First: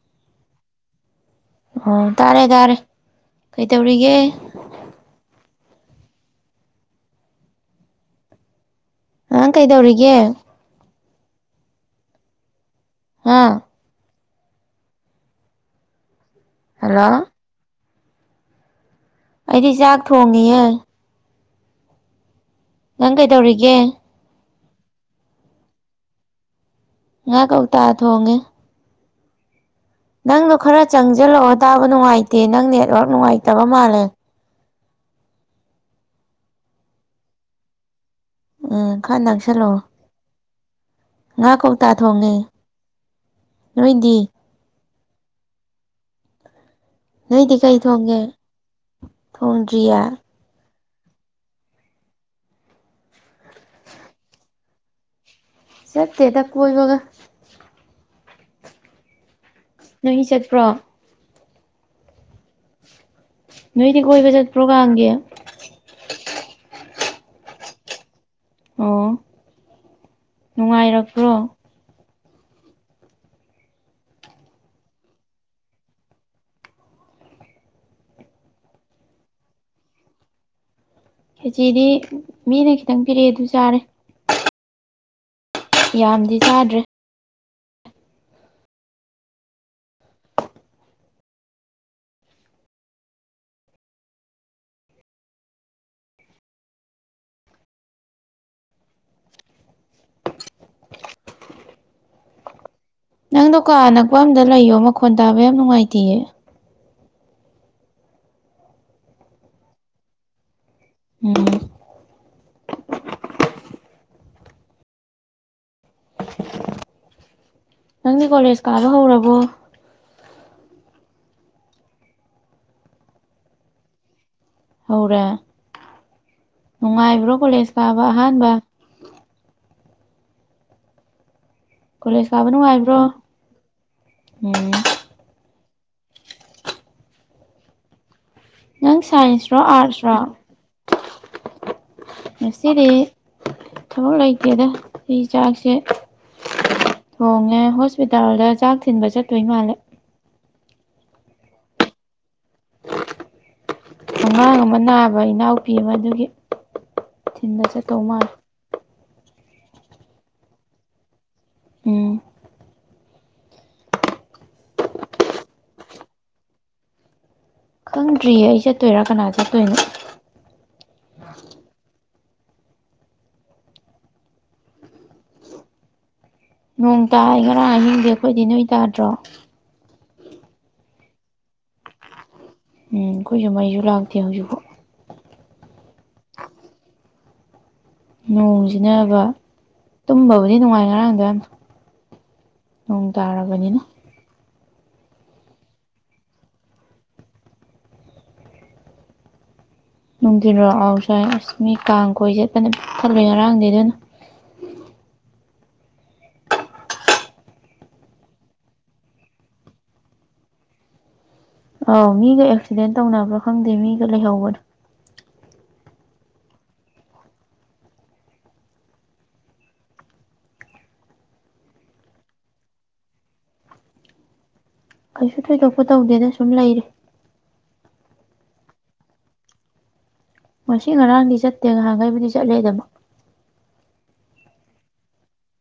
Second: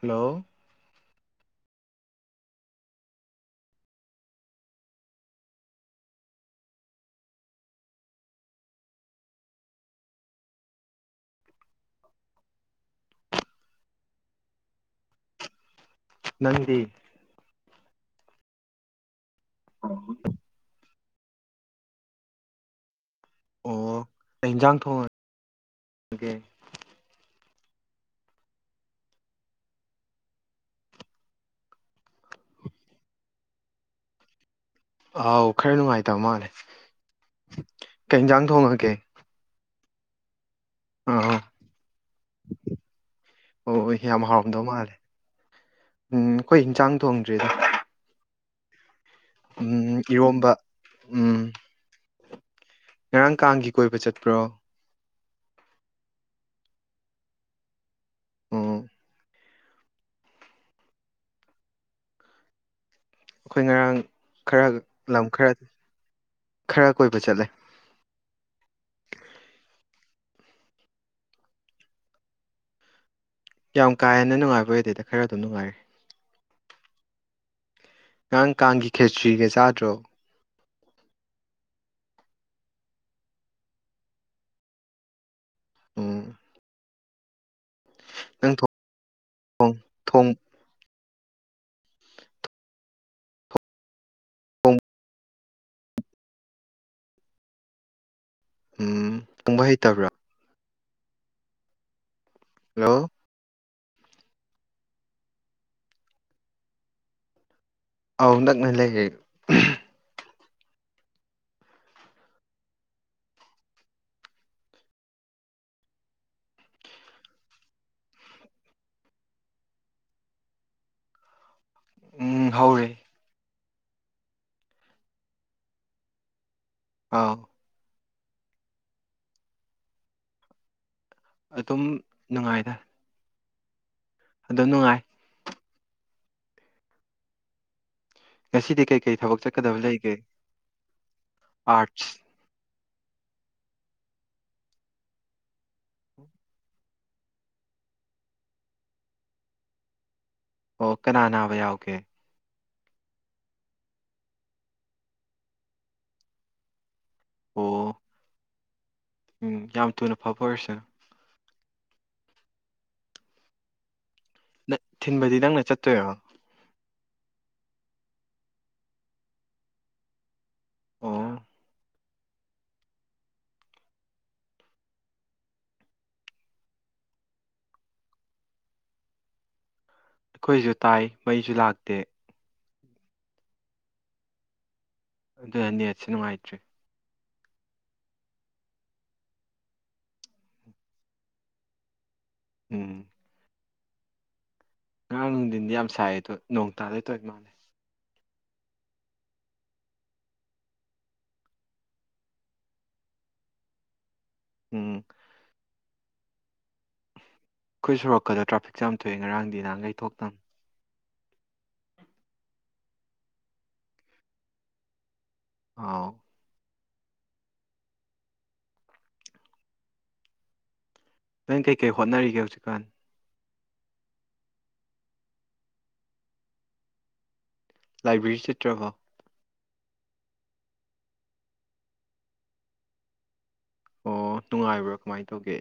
hello ꯑꯣ ꯇꯥꯔꯦ ꯇꯥꯔꯦ ꯀꯩꯇꯧꯔꯤꯒꯦ ꯑꯉꯥꯡ ꯀꯩꯗꯧꯔꯤꯒꯦ [unintelligible] ꯅꯪꯗꯤ ꯍꯜꯂꯣ ꯑꯩꯗꯤ ꯆꯥꯛ ꯊꯣꯡꯉꯤꯌꯦ ꯅꯪ ꯀꯩꯗꯧꯔꯤꯒꯦ ꯑꯣ ꯀꯩ ꯏꯟꯖꯥꯡ ꯊꯣꯡꯉꯒꯦ ꯉꯥ ꯀꯧꯇꯥ ꯊꯣꯡꯉꯦ ꯅꯪꯗꯣ ꯈꯔ ꯆꯪꯖꯜꯂꯛꯑꯣ ꯇꯥꯕ ꯅꯨꯡꯉꯥꯏꯇꯦ ꯅꯪ ꯅꯦꯠꯋꯔꯛ ꯅꯨꯡꯉꯥꯏꯇꯕ ꯃꯥꯜꯂꯦ ꯑꯥꯎ ꯈꯔ ꯅꯨꯡꯉꯥꯏꯇꯕ ꯃꯥꯜꯂꯦ ꯀꯩꯖꯥꯡ ꯎꯝ ꯈꯔ ꯅꯛꯁꯜꯂꯛꯑꯣ ꯑꯥ ꯉꯥ ꯀꯧꯇꯥ ꯊꯣꯡꯉꯦ ꯅꯣꯏꯗꯤ ꯎꯝꯗꯧ ꯃꯥꯜꯂꯦ ꯎꯝ ꯑꯩꯈꯣꯏ ꯍꯤꯟꯁꯥꯡ ꯊꯣꯡꯗ꯭ꯔꯤꯗ ꯊꯣꯡꯉꯦ ꯎꯝ ꯏꯔꯣꯝꯕ ꯎꯝ ꯉꯔꯥꯡ ꯀꯥꯡꯒꯤ ꯀꯣꯏꯕ ꯆꯠꯄ꯭ꯔꯣ ꯆꯠꯇꯦꯗ ꯀꯣꯏꯕꯒ ꯎꯝ ꯅꯣꯏꯒꯤ ꯆꯠꯄ꯭ꯔꯣ ꯑꯈꯣꯏ ꯉꯔꯥꯡ ꯅꯣꯏꯗꯤ ꯀꯣꯏꯕ ꯆꯠꯄ꯭ꯔꯣ ꯈꯔ ꯀꯥꯡꯒꯤ ꯂꯝ ꯈꯔ ꯈꯔ ꯀꯣꯏꯕ ꯆꯠꯂꯦ ꯑꯣ ꯅꯨꯡꯉꯥꯏꯔꯛꯄ꯭ꯔꯣ ꯌꯥꯝ ꯀꯥ ꯍꯦꯟꯅ ꯅꯨꯡꯉꯥꯏꯕ ꯑꯣꯏꯗꯦꯗ ꯈꯔ ꯑꯗꯨꯝ ꯅꯨꯡꯉꯥꯏꯔꯦ ꯉꯔꯥꯡ ꯀꯥꯡꯒꯤ ꯈꯦꯆ꯭ꯔꯤꯒ ꯆꯥꯗ꯭ꯔꯣ ꯈꯦꯆꯤꯗꯤ ꯃꯤꯅ ꯈꯤꯇꯪ ꯄꯤꯔꯛꯑꯦ ꯑꯗꯨ ꯆꯥꯔꯦ ꯎꯝ ꯌꯥꯝꯗꯤ ꯆꯥꯗ꯭ꯔꯦ ꯅꯪ ꯊꯣꯛ [unintelligible] ꯊꯣꯡ [unintelligible] ꯎ ꯀꯪꯕ ꯍꯩꯇꯕ꯭ꯔꯥ ꯍꯜꯂꯣ ꯅꯪꯗꯨ ꯀꯥ ꯑꯅꯛꯄ ꯑꯝꯗ ꯂꯩꯌꯣ ꯃꯈꯣꯟ ꯇꯥꯕ ꯌꯥꯝ ꯅꯨꯡꯉꯥꯏꯇꯤꯌꯦ ꯑꯥꯎ ꯅꯛꯅ ꯂꯩꯔꯦ [unintelligible] ꯎꯝ ꯅꯪꯗꯤ ꯀꯣꯂꯦꯖ ꯀꯥꯕ ꯍꯧꯔꯕꯣ ꯎꯝ ꯍꯧꯔꯦ ꯍꯧꯔꯦ ꯅꯨꯡꯉꯥꯏꯕ꯭ꯔꯣ ꯑꯥꯎ ꯀꯣꯂꯦꯖ ꯀꯥꯕ ꯑꯍꯥꯟꯕ ꯑꯗꯨꯝ ꯀꯣꯂꯦꯁ ꯀꯥꯕ ꯅꯨꯡꯉꯥꯏꯕ꯭ꯔꯣ ꯑꯗꯨ ꯎꯝ ꯅꯨꯡꯉꯥꯏ ꯉꯁꯤꯗꯤ ꯅꯪ ꯀꯩꯀꯩ ꯊꯕꯛ ꯁꯥꯏꯟꯁꯔꯣ ꯆꯠꯀꯗꯕ ꯂꯩꯒꯦ ꯑꯥꯔꯠꯁꯔꯣ ꯑꯥꯔꯠ ꯉꯁꯤꯗꯤ ꯊꯕꯛ ꯂꯩꯇꯦꯗ ꯑꯩ ꯆꯥꯛꯁꯦ [inaudible] ꯊꯣꯡꯉꯦ ꯍꯣꯁꯄꯤꯇꯥꯜꯗ ꯆꯥꯛ ꯊꯤꯟꯕ ꯆꯠꯇꯣꯏ ꯃꯥꯜꯂꯦ ꯑꯣ ꯀꯅꯥ ꯅꯥꯕ ꯌꯥꯎꯒꯦ ꯑꯉꯥꯡ ꯑꯃ ꯅꯥꯕ ꯏꯅꯥꯎꯄꯤ ꯑꯃꯗꯨꯒꯤ ꯊꯤꯟꯕ ꯑꯣ ꯆꯠꯇꯧ ꯃꯥꯜꯂꯤ ꯎꯝ ꯌꯥꯝ ꯊꯨꯅ ꯐꯕ ꯑꯣꯏꯔꯁꯅꯨ ꯎꯝ ꯅ ꯊꯤꯟꯕꯗꯤ ꯅꯪꯅ ꯆꯠꯇꯣꯏꯔꯣ ꯈꯪꯗ꯭ꯔꯤꯌꯦ ꯑꯩ ꯆꯠꯇꯣꯏꯔꯥ ꯀꯅꯥ ꯆꯠꯇꯣꯏꯅꯣ ꯑꯣ ꯅꯣꯡ ꯇꯥꯏ ꯉꯔꯥꯡ ꯑꯍꯤꯡꯗꯤ ꯑꯈꯣꯏꯗꯤ ꯅꯣꯏ ꯇꯥꯗ꯭ꯔꯣ ꯑꯩꯈꯣꯏꯁꯨ ꯇꯥꯏ ꯃꯩꯁꯨ ꯂꯥꯛꯇꯦ ꯎꯝ ꯑꯩꯈꯣꯏꯁꯨ ꯃꯩꯁꯨ ꯂꯥꯛꯇꯦ ꯍꯧꯖꯤꯛꯐꯨ ꯑꯗꯨꯅ ꯅꯦꯠꯁꯦ ꯅꯨꯡꯉꯥꯏꯇ꯭ꯔꯤ ꯅꯣꯡꯁꯤꯅꯕ ꯇꯨꯝꯕꯕꯨꯗꯤ ꯅꯨꯡꯉꯥꯏ ꯉꯔꯥꯡꯗꯣ ꯌꯥꯝ ꯅꯣꯡ ꯎꯝ ꯇꯥꯔꯕꯅꯤꯅ ꯉꯔꯥꯡ ꯅꯨꯡꯗꯤꯟꯗꯤ ꯌꯥꯝ ꯁꯥꯏꯑ ꯗꯣ ꯅꯣꯡ ꯇꯥꯗꯣꯏ ꯇꯧꯔꯤ ꯃꯥꯜꯂꯦ ꯅꯨꯡꯗꯤꯜꯔꯣ ꯑꯥꯎ ꯁꯥꯏ ꯑꯁ ꯃꯤ ꯀꯥꯡ ꯀꯣꯏ ꯆꯦꯠꯄꯅ [unintelligible] ꯉꯔꯥꯡꯗꯤ ꯑꯗꯨꯟ ꯎꯝ ꯑꯩꯈꯣꯏ ꯁꯣꯔꯣꯛꯀꯗꯣ ꯇ꯭ꯔꯥꯐꯤꯛ ꯖꯥꯝ ꯊꯣꯛꯑ ꯉꯔꯥꯡꯗꯤ ꯅꯍꯥꯟꯈꯩ ꯊꯣꯛꯇꯝ ꯑꯧ ꯃꯤꯒ ꯑꯦꯛꯁꯤꯗꯦꯟ ꯇꯧꯅꯕ꯭ꯔꯥ ꯈꯪꯗꯦ ꯃꯤꯒ ꯂꯩꯍꯧꯕꯅꯦ ꯑꯥꯎ ꯅꯣ ꯀꯩ ꯀꯩ ꯍꯣꯠꯅꯔꯤꯒꯦ ꯍꯧꯖꯤꯛꯀꯥꯟ ꯀꯩꯁꯨ ꯊꯣꯏꯗꯣꯛꯄ ꯇꯧꯗꯦꯗ ꯁꯨꯝ ꯂꯩꯔꯤ ꯂꯥꯏꯕ꯭ꯔꯦꯔꯤ ꯆꯠꯇ꯭ꯔꯕꯣ ꯉꯁꯤ ꯉꯔꯥꯡꯗꯤ ꯆꯠꯇꯦ ꯉꯍꯥꯟꯒꯩꯕꯨꯗꯤ ꯆꯠꯂꯦ ꯗꯨꯝ ꯑꯣ ꯅꯨꯡꯉꯥꯏꯕ꯭ꯔ ꯀꯃꯥꯏꯟ ꯇꯧꯒꯦ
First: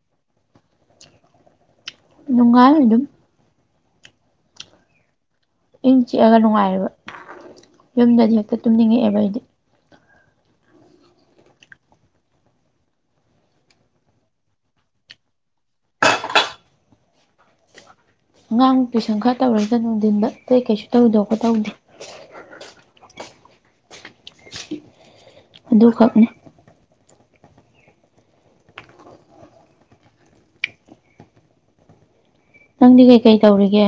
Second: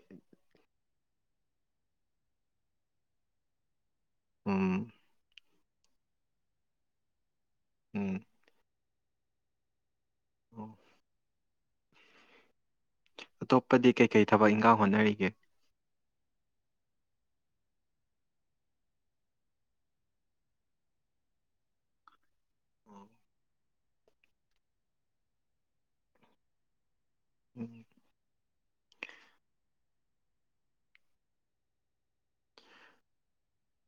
ꯅꯨꯡꯉꯥꯏ ꯑꯗꯨꯝ ꯎꯝ ꯏꯪ ꯆꯤꯛꯑꯒ ꯅꯨꯡꯉꯥꯏꯔꯦꯕ ꯎꯝ ꯌꯨꯝꯗꯗꯤ ꯍꯦꯛꯇ ꯇꯨꯝꯅꯤꯡꯉꯛꯑꯦꯕ ꯑꯩꯗꯤ ꯑꯣ ꯑꯇꯣꯞꯄꯗꯤ ꯀꯩꯀꯩ ꯊꯕꯛ ꯏꯪꯈꯥꯡ ꯍꯣꯠꯅꯔꯤꯒꯦ ꯑꯉꯥꯡ ꯇꯨꯏꯁꯟ ꯈꯔ ꯇꯧꯔꯩꯗ ꯅꯨꯡꯊꯤꯟꯗ ꯑꯇꯩ ꯀꯩꯁꯨ ꯇꯧꯗꯣꯀꯣ ꯇꯧꯗꯦ ꯑꯗꯨꯈꯛꯅꯤ ꯎꯝ ꯅꯪꯗꯤ ꯀꯩꯀꯩ ꯇꯧꯔꯤꯒꯦ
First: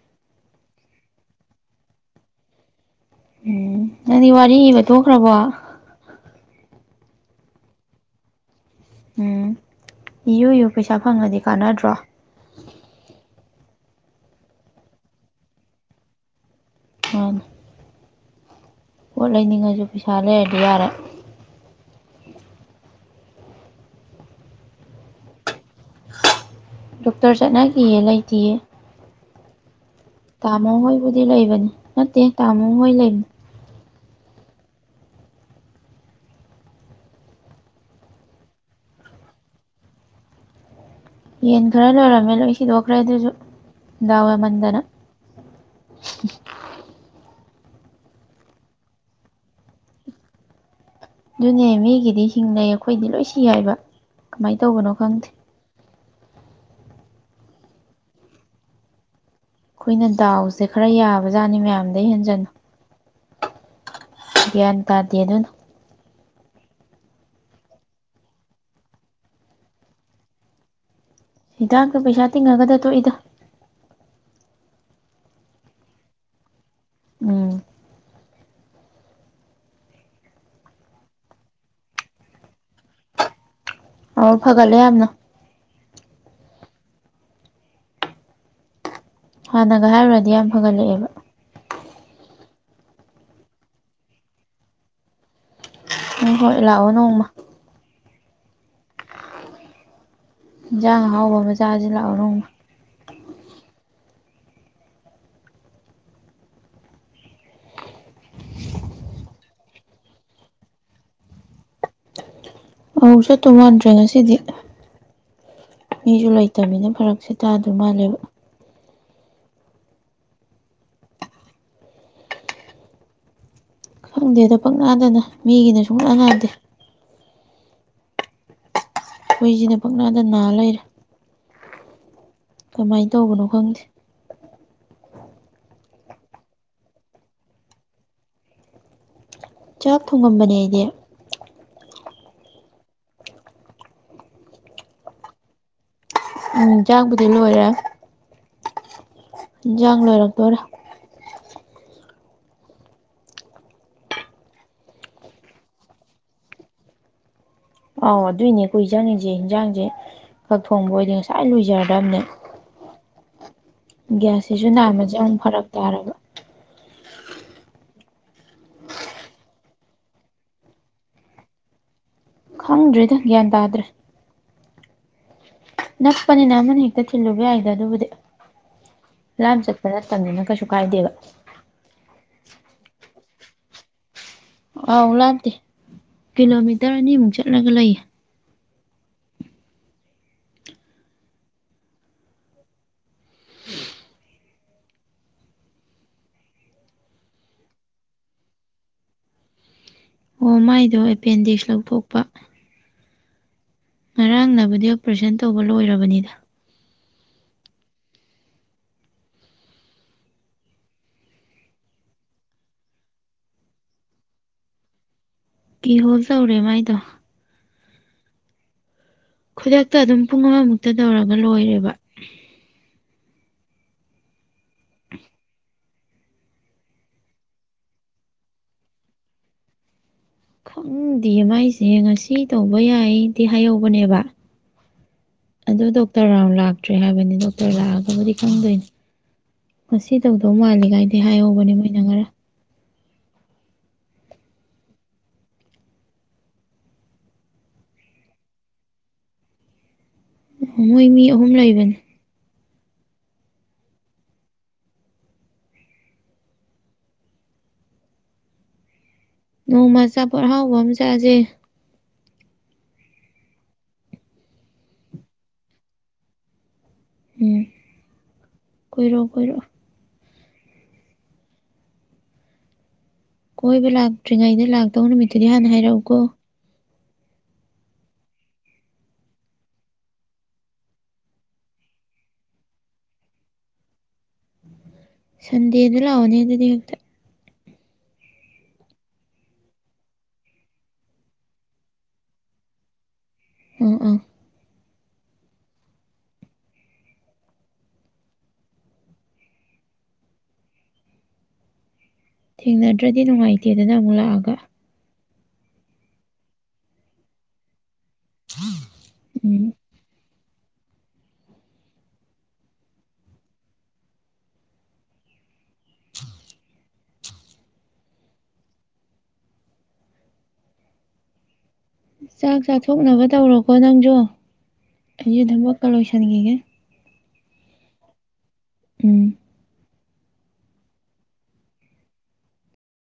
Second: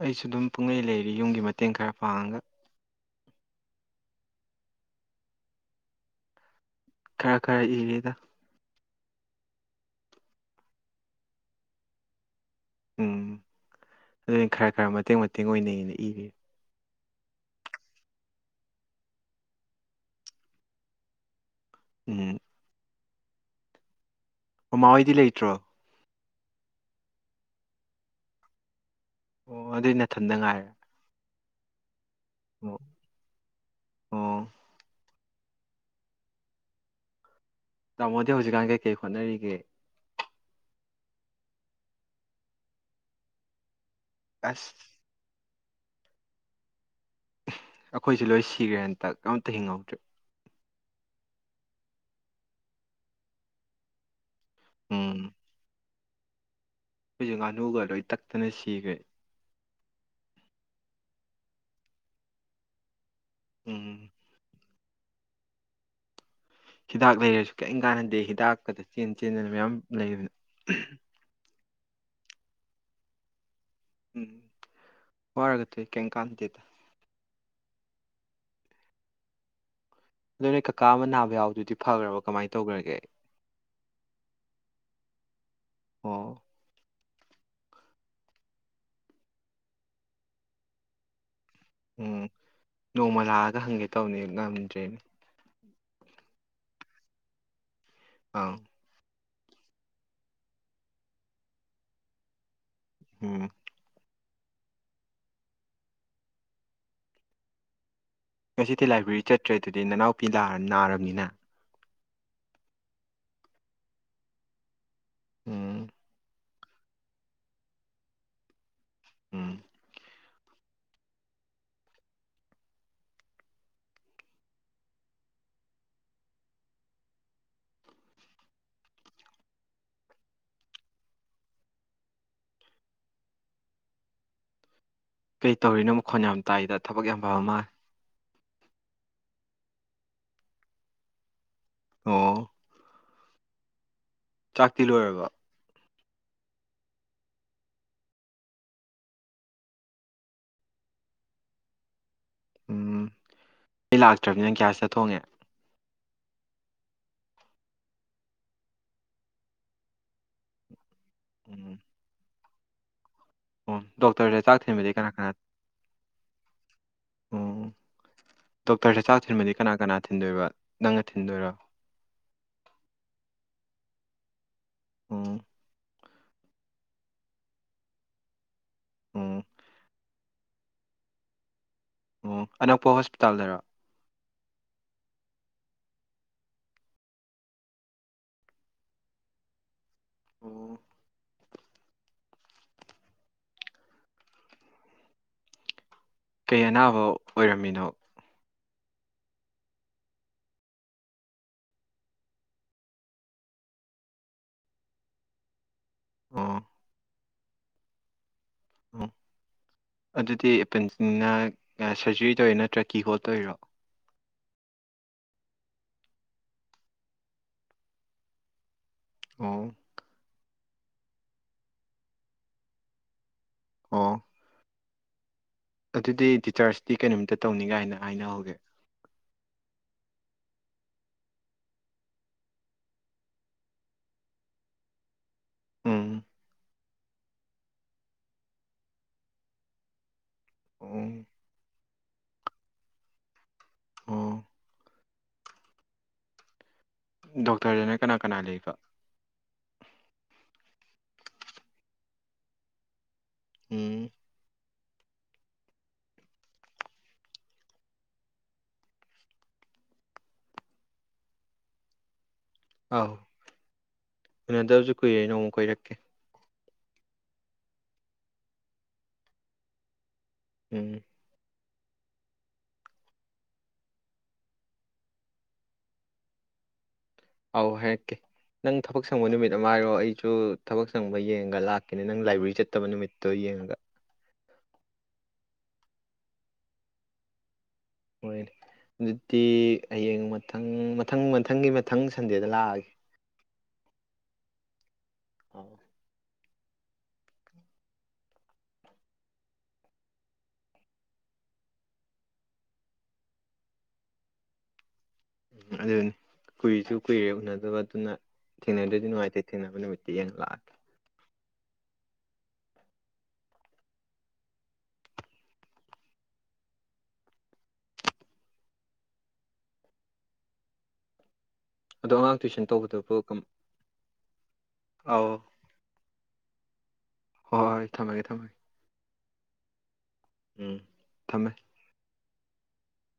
ꯑꯩꯁꯨ ꯑꯗꯨꯝ ꯄꯨꯡꯂꯩ ꯂꯩꯔꯤ ꯌꯨꯝꯒꯤ ꯃꯇꯦꯡ ꯈꯔ ꯄꯥꯡꯉꯒ [unintelligible] ꯅꯪꯗꯤ ꯋꯥꯔꯤ ꯏꯕ ꯊꯣꯛꯈ꯭ꯔꯕꯣ ꯈꯔ ꯈꯔ ꯏꯔꯦꯗ ꯎꯝ ꯏꯌꯨ ꯌꯨ ꯄꯩꯁꯥ ꯐꯪꯉꯗꯤ ꯀꯥꯟꯅꯗ꯭ꯔꯣ ꯎꯝ ꯑꯗꯨꯅꯤ ꯈꯔ ꯈꯔ ꯃꯇꯦꯡ ꯃꯇꯦꯡ ꯑꯣꯏꯅꯩꯅ ꯏꯔꯤꯅꯤ ꯃꯥꯅꯤ ꯄꯣꯠ ꯂꯩꯅꯤꯡꯉꯁꯨ ꯄꯩꯁꯥ ꯂꯩꯔꯗꯤ ꯌꯥꯔꯦ ꯎꯝ ꯃꯃꯥ ꯍꯣꯏꯗꯤ ꯂꯩꯇ꯭ꯔꯣ ꯗꯣꯛꯇꯔ ꯆꯠꯅꯈꯤꯌꯦ ꯂꯩꯇꯤꯌꯦ ꯑꯣ ꯑꯗꯨꯢ ꯅ ꯇꯥꯃꯣ ꯍꯣꯏꯕꯨꯗꯤ ꯂꯩꯕꯅꯤ ꯅꯠꯇꯦ ꯇꯥꯃꯣ ꯑꯣ ꯍꯣꯏ ꯂꯩ ꯑꯣ ꯇꯥꯃꯣꯗꯤ ꯍꯧꯖꯤꯛꯀꯥꯟ ꯀꯩꯀꯩ ꯍꯣꯠꯅꯔꯤꯒꯦ ꯌꯦꯟ ꯈꯔ ꯂꯣꯏꯔꯝꯃꯦ ꯂꯣꯏ ꯁꯤꯗꯣꯛꯈ꯭ꯔꯦ ꯑꯗꯨꯖꯨ ꯗꯥꯎ ꯑꯁ ꯌꯥꯃꯟꯗꯅ [inaudible] ꯑꯩꯈꯣꯏꯁꯨ ꯂꯣꯏ ꯁꯤꯒ꯭ꯔꯦ ꯍꯟꯇꯛ ꯑꯝꯇ ꯍꯤꯡꯍꯧꯗ꯭ꯔꯦ ꯑꯗꯨꯅꯦ ꯃꯤꯒꯤꯗꯤ ꯍꯤꯡꯅꯩ ꯑꯩꯈꯣꯏꯗꯤ ꯂꯣꯏ ꯁꯤ ꯍꯥꯏꯕ ꯀꯃꯥꯏꯅ ꯇꯧꯕꯅꯣ ꯈꯪꯗꯦ ꯈꯣꯏꯖꯨ ꯉꯥꯅꯨꯒ ꯂꯣꯏ ꯇꯠꯇꯅ ꯁꯤꯒ꯭ꯔꯦ ꯈꯣꯏꯅ ꯗꯥꯎꯁꯦ ꯈꯔ ꯌꯥꯕꯖꯥꯅꯤ ꯃꯌꯥꯝꯗꯩ ꯍꯦꯟꯖꯟꯅ ꯎꯝ ꯒꯌꯥꯟ ꯇꯥꯗꯦ ꯑꯗꯨꯅ ꯍꯤꯗꯥꯛ ꯂꯩꯔꯁꯨ ꯀꯤꯝ ꯀꯥꯟꯅꯗꯦ ꯍꯤꯗꯥꯛꯀꯥꯗꯣ ꯆꯦꯟ ꯆꯦꯟꯗꯅ ꯃꯌꯥꯝ ꯂꯩꯗꯅ ꯍꯤꯗꯥꯛꯇ ꯄꯩꯁꯥ ꯇꯤꯡꯉꯥꯒꯗ ꯇꯣꯛꯏꯗ ꯎꯝ ꯋꯥꯔꯒ ꯇꯣꯛꯢ ꯀꯩꯝ ꯀꯥꯟꯗꯦꯗ ꯎꯝ ꯑꯗꯨ ꯅꯣꯏ ꯀꯀꯥ ꯑꯃ ꯅꯥꯕ ꯌꯥꯎꯕꯗꯨꯗꯤ ꯐꯒ꯭ꯔꯕꯣ ꯀꯃꯥꯏꯅ ꯇꯧꯒ꯭ꯔꯒꯦ ꯑꯣ ꯐꯒꯠꯂꯦ ꯌꯥꯝꯅ ꯑꯣ ꯍꯥꯟꯅꯒ ꯍꯥꯏꯔꯨꯔꯗꯤ ꯌꯥꯝ ꯐꯒꯠꯂꯛꯑꯦꯕ ꯎꯝ ꯅꯣꯡꯃ ꯂꯥꯛꯑꯒ ꯍꯪꯒꯦ ꯇꯧꯅꯦ ꯉꯝꯗ꯭ꯔꯦ ꯎꯝ ꯍꯣꯏ ꯂꯥꯛꯑꯣ ꯅꯣꯡꯃ ꯑꯥꯎ ꯍꯤꯟꯖꯥꯡ ꯑꯍꯥꯎꯕ ꯑꯃ ꯃꯆꯥꯖꯤ ꯂꯥꯛꯑꯣ ꯅꯣꯡꯃ ꯎꯝ ꯉꯁꯤꯗꯤ ꯂꯥꯏꯕ꯭ꯔꯦꯔꯤ ꯆꯠꯇ꯭ꯔꯦ ꯑꯗꯨꯗꯤ ꯅꯅꯥꯎꯄꯤ ꯂꯥꯛ ꯅꯥꯔꯕꯅꯤꯅ ꯑꯧ ꯆꯠꯇꯧ ꯃꯥꯟꯗ꯭ꯔꯦ ꯉꯁꯤꯗꯤ ꯎꯝ ꯃꯤꯖꯨ ꯂꯩ ꯇꯥꯃꯤꯅ ꯐꯔꯛꯁꯦ ꯇꯥꯗꯣꯏ ꯃꯥꯜꯂꯦꯕ ꯎꯝ ꯈꯪꯗꯦꯗ ꯄꯪ ꯅꯥꯗ ꯅꯥꯢ ꯃꯤꯒꯤꯅ ꯁꯨꯡꯅꯥ ꯅꯥꯥꯗꯦ ꯈꯣꯏꯖꯤꯅ ꯄꯪꯅꯥꯗ ꯅꯥ ꯂꯩꯔꯦ ꯀꯃꯥꯏ ꯇꯧꯕꯅꯣ ꯈꯪꯗꯦ ꯀꯩ ꯇꯧꯔꯤꯅꯣ ꯃꯈꯣꯟ ꯌꯥꯝ ꯇꯥꯏꯗ ꯊꯕꯛ ꯌꯥꯝ ꯐꯕ ꯃꯥ ꯆꯥꯛ ꯊꯣꯡꯉꯝꯕꯅꯦ ꯑꯩꯗꯤ ꯑꯣ ꯆꯥꯛꯇꯤ ꯂꯣꯏꯔꯕ ꯎꯝ ꯆꯥꯛꯕꯨꯗꯤ ꯂꯣꯏꯔꯦ ꯍꯤꯟꯖꯥꯡ ꯂꯣꯏꯔꯛꯗꯣꯔꯦ ꯎꯝ ꯃꯩ ꯂꯥꯛꯇ꯭ꯔꯥꯃꯤꯅ ꯒꯌꯥꯁꯇ ꯊꯣꯡꯉꯦ ꯑꯧ ꯑꯗꯨꯏꯅꯦ ꯀꯨꯏ ꯆꯪꯉꯤꯁꯦ ꯌꯦꯟꯖꯥꯡꯁꯦ ꯈꯛ ꯊꯣꯡꯕ ꯑꯣꯏꯗꯤ ꯉꯁꯥꯏ ꯎꯝ ꯂꯣꯏꯖꯔꯗꯕꯅꯦ ꯑꯣ ꯗꯣꯛꯇꯔꯗ ꯆꯥꯛ ꯒ꯭ꯌꯥꯁꯁꯤꯁꯨ ꯊꯤꯟꯕꯗꯤ ꯀꯅꯥ ꯅꯥꯝꯃꯁꯦ ꯀꯅꯥ ꯑꯃꯨꯛ ꯐꯔꯛ ꯇꯥꯔꯕ ꯎꯝ ꯗꯣꯛꯇꯔ ꯆꯥꯛ ꯊꯤꯟꯕꯗꯤ ꯀꯅꯥ ꯀꯅꯥ ꯊꯤꯟꯗꯣꯏꯕ ꯅꯪꯅ ꯊꯤꯟꯗꯣꯏꯔꯣ ꯈꯪꯗ꯭ꯔꯦꯗ ꯒ꯭ꯌꯥꯟ ꯇꯥꯗ꯭ꯔꯦ ꯑꯣ ꯅꯛꯄꯅꯤꯅ ꯑꯃꯅ ꯍꯦꯛꯇ ꯊꯤꯜꯂꯨꯕ ꯌꯥꯏꯗ ꯑꯗꯨꯕꯨꯗꯤ ꯎꯝ ꯂꯥꯝ ꯆꯠꯄ ꯅꯠꯇꯝꯅꯤꯅ ꯀꯩꯁꯨ ꯀꯥꯏꯗꯦꯕ ꯑꯣ ꯑꯅꯛꯄ ꯍꯣꯁꯄꯤꯇꯥꯜꯗꯔꯣ ꯑꯥꯎ ꯂꯥꯞꯇꯦ ꯀꯤꯂꯣꯃꯤꯇꯔ ꯑꯅꯤꯃꯨꯛ ꯆꯠꯂꯒ ꯂꯩꯌꯦ ꯑꯣ ꯀꯩ ꯑꯅꯥꯕ ꯑꯣꯏꯔꯝꯃꯤꯅꯣ ꯑꯣ ꯃꯥꯏꯗꯣ ꯑꯦꯄꯦꯟꯗꯤꯛꯁ ꯂꯧꯊꯣꯛꯄ ꯉꯔꯥꯡꯅꯕꯨꯗꯤ ꯑꯣꯄ꯭ꯔꯦꯁꯟ ꯇꯧꯕ ꯂꯣꯏꯔꯕꯅꯤꯗ ꯑꯣ ꯑꯣ ꯑꯗꯨꯗꯤ ꯑꯦꯄꯦꯟꯗꯤꯛꯅꯤꯅ ꯀ ꯁꯔꯖꯔꯤ ꯇꯧꯔꯤ ꯅꯠꯇ꯭ꯔ ꯀꯤ ꯍꯣꯜ ꯇꯧꯔꯤꯔꯣ ꯀꯤꯍꯣꯜ ꯇꯧꯔꯦ ꯃꯥꯏꯗꯣ ꯑꯣ ꯈꯨꯗꯛꯇ ꯑꯗꯨꯝ ꯄꯨꯡ ꯑꯃꯃꯨꯛꯇ ꯇꯧꯔꯒ ꯂꯣꯏꯔꯦꯕ ꯑꯣ ꯑꯗꯨꯗꯤ ꯇꯤꯆꯔꯁꯇꯤ ꯀꯩ ꯅꯨꯃꯤꯇ ꯇꯧꯅꯤꯒꯥꯏꯅ ꯍꯥꯏꯅꯍꯧꯒꯦ ꯈꯪꯗꯤꯌꯦ ꯃꯥꯏꯁꯦ ꯉꯁꯤ ꯇꯧꯕ ꯌꯥꯏꯗꯤ ꯍꯥꯏꯍꯧꯕꯅꯦꯕ ꯑꯗꯨ ꯎꯝ ꯗꯣꯛꯇꯔ ꯔꯥꯎꯟ ꯂꯥꯛꯇ꯭ꯔꯤ ꯍꯥꯏꯕꯅꯤ ꯗꯣꯛꯇꯔ ꯂꯥꯛꯑꯒꯕꯨꯗꯤ ꯈꯪꯗꯣꯏꯅꯦ ꯉꯁꯤ ꯇꯧꯗꯧ ꯃꯥꯜꯂꯤ ꯒꯥꯏꯗꯤ ꯑꯣ ꯍꯥꯏꯍꯧꯕꯅꯦ ꯃꯣꯏꯅ ꯉꯔꯥꯡ ꯑꯣ ꯗꯣꯛꯇꯔꯗꯅ ꯀꯅꯥ ꯀꯅꯥ ꯂꯩꯕ ꯑ ꯃꯣꯏ ꯃꯤ ꯑꯍꯨꯝ ꯂꯩꯕꯅꯦ ꯎꯝ ꯅꯣꯡꯃ ꯑꯆꯥꯄꯣꯠ ꯑꯍꯥꯎꯕ ꯑꯃ ꯆꯥꯖꯦ ꯑꯥꯎ ꯎꯟꯅꯗꯕꯖꯨ ꯀꯨꯏꯔꯦ ꯅꯣꯡꯃ ꯀꯣꯏꯔꯛꯀꯦ ꯎꯝ ꯀꯣꯏꯔꯛꯑꯣ ꯀꯣꯏꯔꯛꯑꯣ ꯎꯝ ꯀꯣꯏꯕ ꯂꯥꯛꯇ꯭ꯔꯤꯉꯩꯗ ꯂꯥꯛꯇꯧ ꯅꯨꯃꯤꯠꯇꯨꯗꯤ ꯍꯥꯟꯅ ꯍꯥꯏꯔꯛꯎꯀꯣ ꯑꯥꯎ ꯍꯥꯏꯔꯛꯀꯦ ꯅꯪ ꯊꯕꯛ ꯁꯪꯕ ꯅꯨꯃꯤꯠ ꯑꯃ ꯍꯥꯏꯔꯣ ꯑꯩꯖꯨ ꯊꯕꯛ ꯁꯪꯕ ꯌꯦꯡꯉꯒ ꯂꯥꯛꯀꯦꯅꯦ ꯅꯪ ꯂꯥꯏꯕ꯭ꯔꯦꯔꯤ ꯆꯠꯇꯕ ꯅꯨꯃꯤꯠꯇꯣ ꯌꯦꯡꯉꯒ ꯁꯟꯗꯦꯗ ꯂꯥꯛꯑꯣꯅꯦ ꯑꯗꯨꯗꯤ ꯍꯦꯛꯇ ꯍꯣꯏꯅꯦ ꯑꯗꯨꯗꯤ ꯍꯌꯦꯡ ꯃꯊꯪ ꯃꯊꯪ ꯃꯊꯪꯒꯤ ꯃꯊꯪ ꯁꯟꯗꯦꯗ ꯂꯥꯛꯑꯒꯦ ꯑꯥ ꯑꯥ ꯑꯥꯎ ꯊꯦꯡꯅꯗ꯭ꯔꯗꯤ ꯅꯨꯡꯉꯥꯏꯇꯦꯗꯅ ꯑꯃꯨꯛ ꯂꯥꯛꯑꯒ ꯑꯗꯨꯅꯤ ꯀꯨꯏꯁꯨ ꯀꯨꯏꯔꯦ ꯎꯟꯅꯗꯕ ꯑꯗꯨꯅ ꯊꯦꯡꯅꯗ꯭ꯔꯗꯤ ꯅꯨꯡꯉꯥꯏꯇꯦ ꯎꯝ ꯊꯦꯡꯅꯕ ꯅꯨꯃꯤꯠꯇ ꯌꯦꯡꯉ ꯂꯥꯛꯑ ꯑꯗꯣ ꯑꯉꯥꯡ ꯆꯥꯛ ꯇꯨꯏꯁꯟ ꯇꯧꯕꯗꯨꯕꯨ ꯆꯥꯊꯣꯛꯅꯕ ꯀꯝ ꯇꯧꯔꯣꯀꯣ ꯅꯪꯖꯨ ꯑꯧ ꯑꯩꯖꯨ ꯊꯕꯛꯀ ꯂꯣꯏꯁꯟꯒꯤꯒꯦ ꯍꯣꯏ ꯊꯝꯃꯒꯦ ꯊꯝꯃꯒꯦ ꯎꯝ ꯎꯝ ꯊꯝꯃꯦ